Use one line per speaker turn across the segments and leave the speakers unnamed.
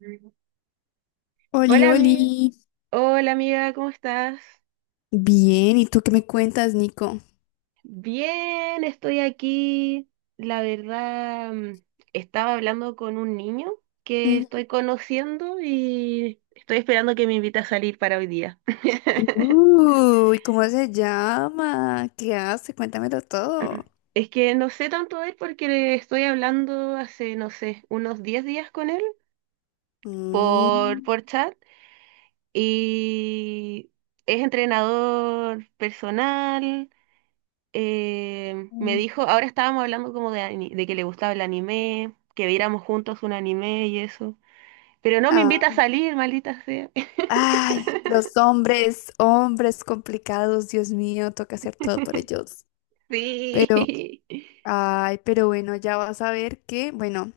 Mm.
Oli,
Hola
oli.
amiga, hola amiga, ¿cómo estás?
Bien, ¿y tú qué me cuentas, Nico?
Bien, estoy aquí. La verdad, estaba hablando con un niño que
Ujú.
estoy conociendo y estoy esperando que me invite a salir para hoy día.
Uy, ¿cómo se llama? ¿Qué hace? Cuéntamelo todo.
Es que no sé tanto de él porque le estoy hablando hace, no sé, unos 10 días con él por,
Mm.
por chat y es entrenador personal, me dijo, ahora estábamos hablando como de que le gustaba el anime, que viéramos juntos un anime y eso. Pero no me
Ah.
invita a salir, maldita sea.
Ay, los hombres, hombres complicados, Dios mío, toca hacer todo por ellos. Pero,
Sí,
ay, pero bueno, ya vas a ver que, bueno,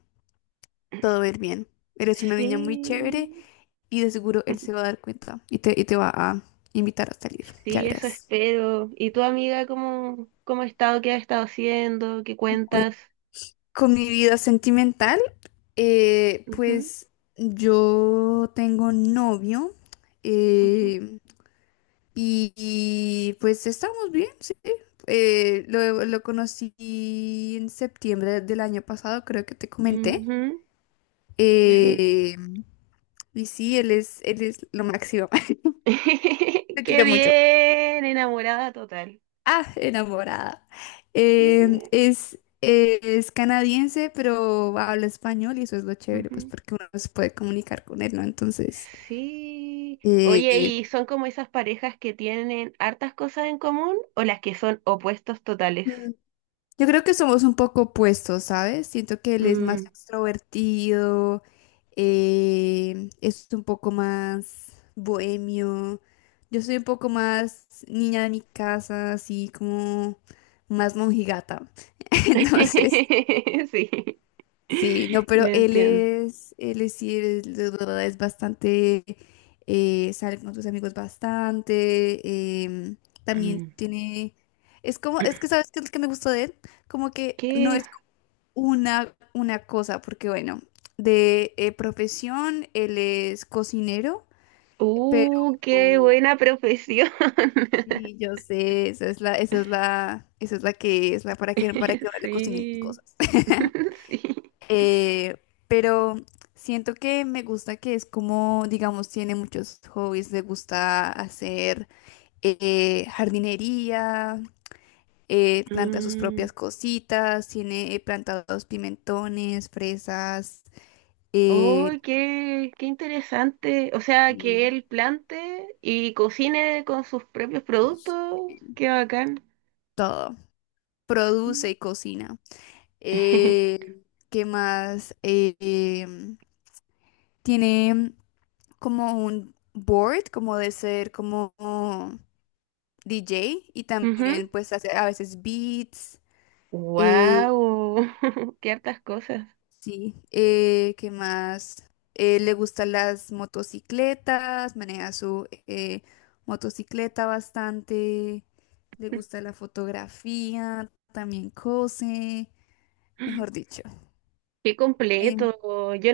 todo va a ir bien. Eres una niña muy chévere
sí,
y de seguro él se va a dar cuenta y te, va a invitar a salir, ya
sí, eso
verás.
espero. ¿Y tu amiga cómo ha estado? ¿Qué ha estado haciendo? ¿Qué
Bueno,
cuentas?
con mi vida sentimental.
Ujú,
Pues yo tengo novio,
ujú,
eh, y, pues estamos bien, sí. Lo conocí en septiembre del año pasado, creo que te comenté.
ujú, sí.
Eh, y sí, él es lo máximo. Lo
Qué
quiero mucho.
bien, enamorada total.
Ah, enamorada.
Qué
Eh,
bien.
es, eh, es canadiense, pero habla español y eso es lo chévere, pues porque uno se puede comunicar con él, ¿no? Entonces.
Sí. Oye,
eh,
¿y son como esas parejas que tienen hartas cosas en común o las que son opuestos totales?
Yo creo que somos un poco opuestos, ¿sabes? Siento que él es más
Mm.
extrovertido, es un poco más bohemio. Yo soy un poco más niña de mi casa, así como más monjigata. Entonces,
Sí,
sí, no, pero
lo
él
entiendo.
es, él es, sí, es bastante, sale con sus amigos bastante, también
Mm.
tiene, es como, es que sabes qué es lo que me gustó de él, como que no
¿Qué?
es una cosa, porque bueno, de profesión él es cocinero, pero
¡Uh, qué buena profesión!
sí, yo sé, esa es la que es la para que ahora le cocinen
Sí,
cosas.
sí.
Eh, pero siento que me gusta que es como, digamos, tiene muchos hobbies, le gusta hacer jardinería, planta sus
Mm.
propias cositas, tiene plantados pimentones, fresas,
¡Oh,
eh,
qué interesante! O sea,
y
que él plante y cocine con sus propios
cos-
productos. ¡Qué bacán!
todo. Produce
Mm.
y cocina. Eh, ¿Qué más? Tiene como un board, como de ser como DJ y también pues hace a veces beats. Eh,
Wow, qué hartas cosas.
sí, ¿qué más? Le gustan las motocicletas, maneja su motocicleta bastante. Le gusta la fotografía, también cose, mejor dicho.
Qué
Eh,
completo. Yo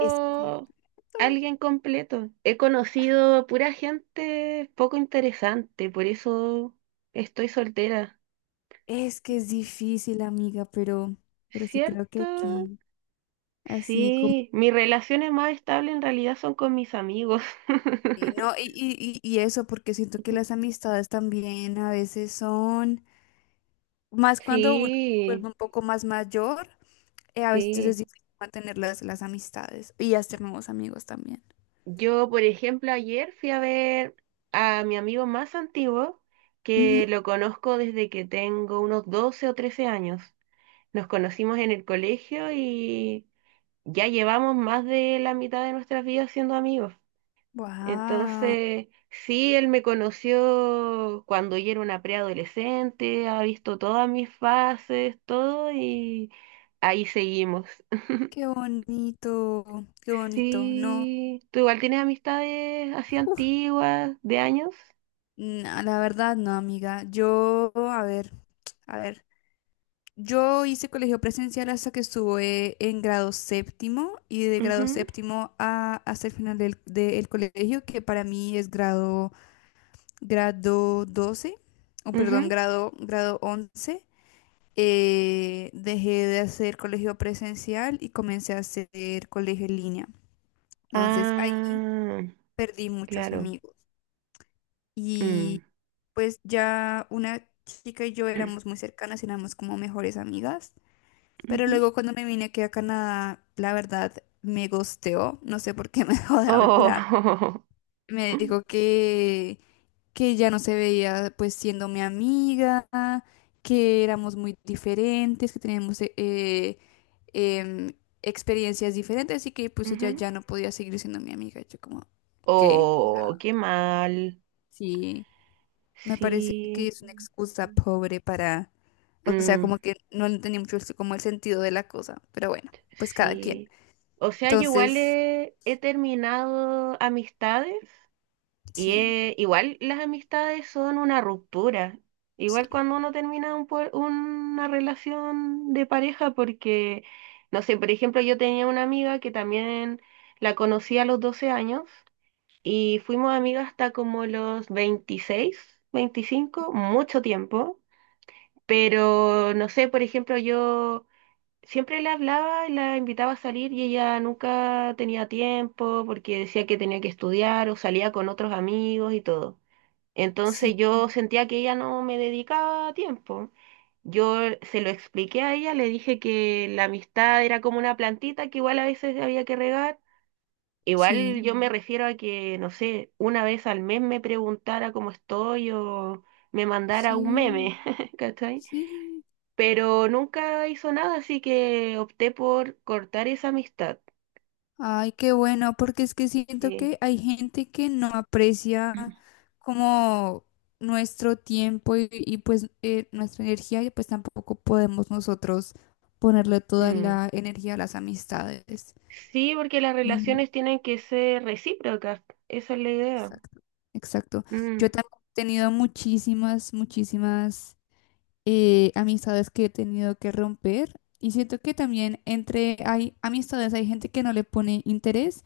Es completo.
alguien completo. He conocido pura gente poco interesante, por eso estoy soltera.
Es que es difícil, amiga, pero sí creo que
¿Cierto?
aquí, así como.
Sí, mis relaciones más estables en realidad son con mis amigos.
Y no, y eso, porque siento que las amistades también a veces son, más cuando uno se
Sí,
vuelve un poco más mayor, a veces es
sí.
difícil mantener las amistades y hacer nuevos amigos también.
Yo, por ejemplo, ayer fui a ver a mi amigo más antiguo, que lo conozco desde que tengo unos 12 o 13 años. Nos conocimos en el colegio y ya llevamos más de la mitad de nuestras vidas siendo amigos.
Wow,
Entonces, sí, él me conoció cuando yo era una preadolescente, ha visto todas mis fases, todo, y ahí seguimos.
qué bonito, ¿no?
Sí, ¿tú igual tienes amistades así
Uf,
antiguas, de años?
no, la verdad, no, amiga. Yo, a ver, a ver. Yo hice colegio presencial hasta que estuve en grado séptimo y de grado
Ujú,
séptimo hasta el final del colegio, que para mí es grado doce, o perdón,
ujú.
grado 11, dejé de hacer colegio presencial y comencé a hacer colegio en línea. Entonces ahí
Ah,
perdí muchos
claro.
amigos.
Mm.
Y pues ya una chica y yo éramos muy cercanas, éramos como mejores amigas. Pero
Ujú.
luego cuando me vine aquí a Canadá, la verdad me gosteó, no sé por qué me dejó de hablar.
Oh,
Me dijo que ya no se veía pues siendo mi amiga, que éramos muy diferentes, que teníamos em, experiencias diferentes y que pues ella
ujú.
ya no podía seguir siendo mi amiga. Yo como, ¿qué? O
Oh,
sea,
qué mal.
sí, me parece que
Sí.
es una excusa pobre para, o sea,
Mm,
como que no entendí mucho como el sentido de la cosa, pero bueno, pues cada quien.
sí. O sea, yo igual
Entonces.
he terminado amistades. Y
Sí,
igual las amistades son una ruptura.
sí,
Igual cuando uno termina un una relación de pareja, porque, no sé, por ejemplo, yo tenía una amiga que también la conocí a los 12 años y fuimos amigas hasta como los 26 25 mucho tiempo. Pero, no sé, por ejemplo, yo siempre le hablaba y la invitaba a salir y ella nunca tenía tiempo porque decía que tenía que estudiar o salía con otros amigos y todo. Entonces
sí,
yo sentía que ella no me dedicaba tiempo. Yo se lo expliqué a ella, le dije que la amistad era como una plantita que igual a veces había que regar. Igual
sí,
yo me refiero a que, no sé, una vez al mes me preguntara cómo estoy o me mandara un
sí,
meme, ¿cachai?
sí.
Pero nunca hizo nada, así que opté por cortar esa amistad.
Ay, qué bueno, porque es que siento
Sí.
que hay gente que no aprecia como nuestro tiempo y, pues nuestra energía y pues tampoco podemos nosotros ponerle toda
Mm.
la energía a las amistades.
Sí, porque las
Y-
relaciones tienen que ser recíprocas, esa es la idea.
Exacto, exacto.
Mm.
Yo también he tenido muchísimas, muchísimas amistades que he tenido que romper. Y siento que también entre hay amistades, hay gente que no le pone interés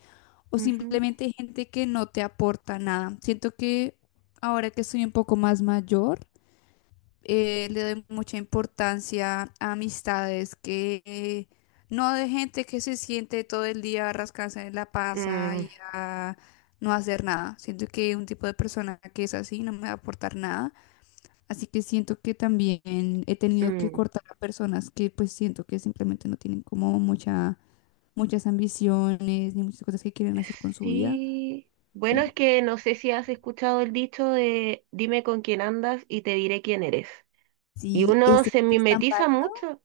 o
Ujú.
simplemente hay gente que no te aporta nada. Siento que ahora que soy un poco más mayor, le doy mucha importancia a amistades que no de gente que se siente todo el día a rascarse en la panza
Mm,
y a no hacer nada. Siento que un tipo de persona que es así no me va a aportar nada. Así que siento que también he tenido que
mm,
cortar a personas que pues siento que simplemente no tienen como mucha, muchas ambiciones ni muchas cosas que quieren hacer con su vida.
sí. Bueno, es
Sí.
que no sé si has escuchado el dicho de dime con quién andas y te diré quién eres. Y
Sí,
uno
ese
se
hecho es tan
mimetiza
válido.
mucho.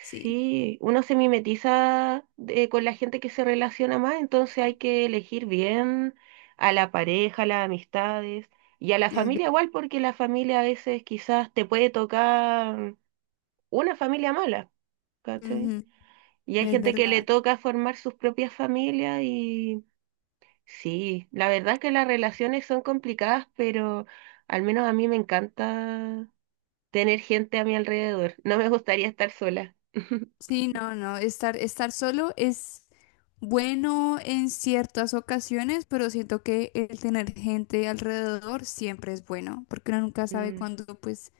Sí,
Sí, uno se mimetiza con la gente que se relaciona más, entonces hay que elegir bien a la pareja, a las amistades y a la
es, ver-
familia igual, porque la familia a veces quizás te puede tocar una familia mala, ¿cachai?
Ujú,
Y hay
es
gente que le
verdad.
toca formar sus propias familias y sí, la verdad es que las relaciones son complicadas, pero al menos a mí me encanta tener gente a mi alrededor. No me gustaría estar sola.
Sí, no, no, estar solo es bueno en ciertas ocasiones, pero siento que el tener gente alrededor siempre es bueno, porque uno nunca sabe
Mm,
cuándo pues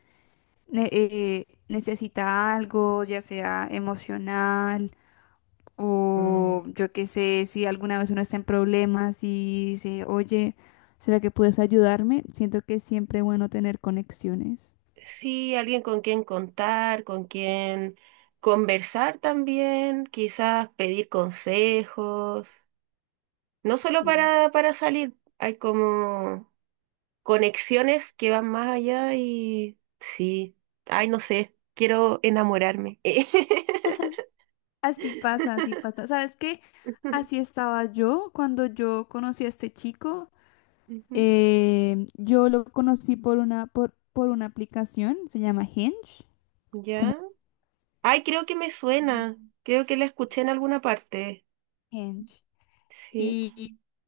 necesita algo, ya sea emocional
mm.
o yo qué sé, si alguna vez uno está en problemas y dice, oye, ¿será que puedes ayudarme? Siento que es siempre bueno tener conexiones.
Sí, alguien con quien contar, con quien conversar también, quizás pedir consejos, no solo
Sí.
para salir, hay como conexiones que van más allá y sí, ay, no sé, quiero enamorarme.
Así pasa, así pasa. ¿Sabes qué? Así estaba yo cuando yo conocí a este chico.
Ujú,
Yo lo conocí por una aplicación, se llama Hinge, como
¿ya? Ay, creo que me suena, creo que la escuché en alguna parte.
Hinge.
Sí,
Y,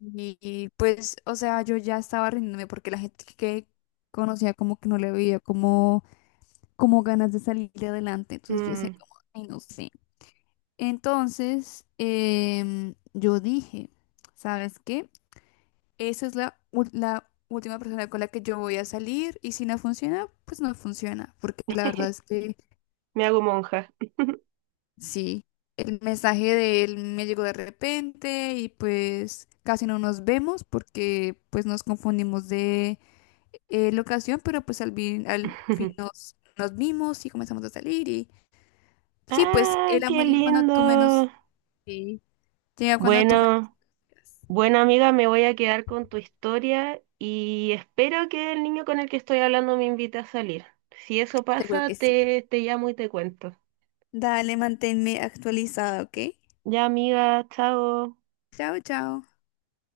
y- pues, o sea, yo ya estaba rindiéndome porque la gente que conocía como que no le veía como ganas de salir de adelante. Entonces yo decía
mm,
como, ay, no sé. Entonces, yo dije, ¿sabes qué? Esa es la última persona con la que yo voy a salir y si no funciona, pues no funciona. Porque la verdad es que.
me hago monja.
Sí, el mensaje de él me llegó de repente y pues casi no nos vemos porque pues nos confundimos de locación, pero pues al fin nos vimos y comenzamos a salir y sí, pues
Ah,
el
qué
amor llega cuando tú menos.
lindo.
Sí. Llega cuando tú menos
Bueno,
quieras.
bueno amiga, me voy a quedar con tu historia y espero que el niño con el que estoy hablando me invite a salir. Si eso
Seguro
pasa,
que sí.
te llamo y te cuento.
Dale, manténme actualizada, ¿ok?
Ya, amiga, chao.
Chao, chao.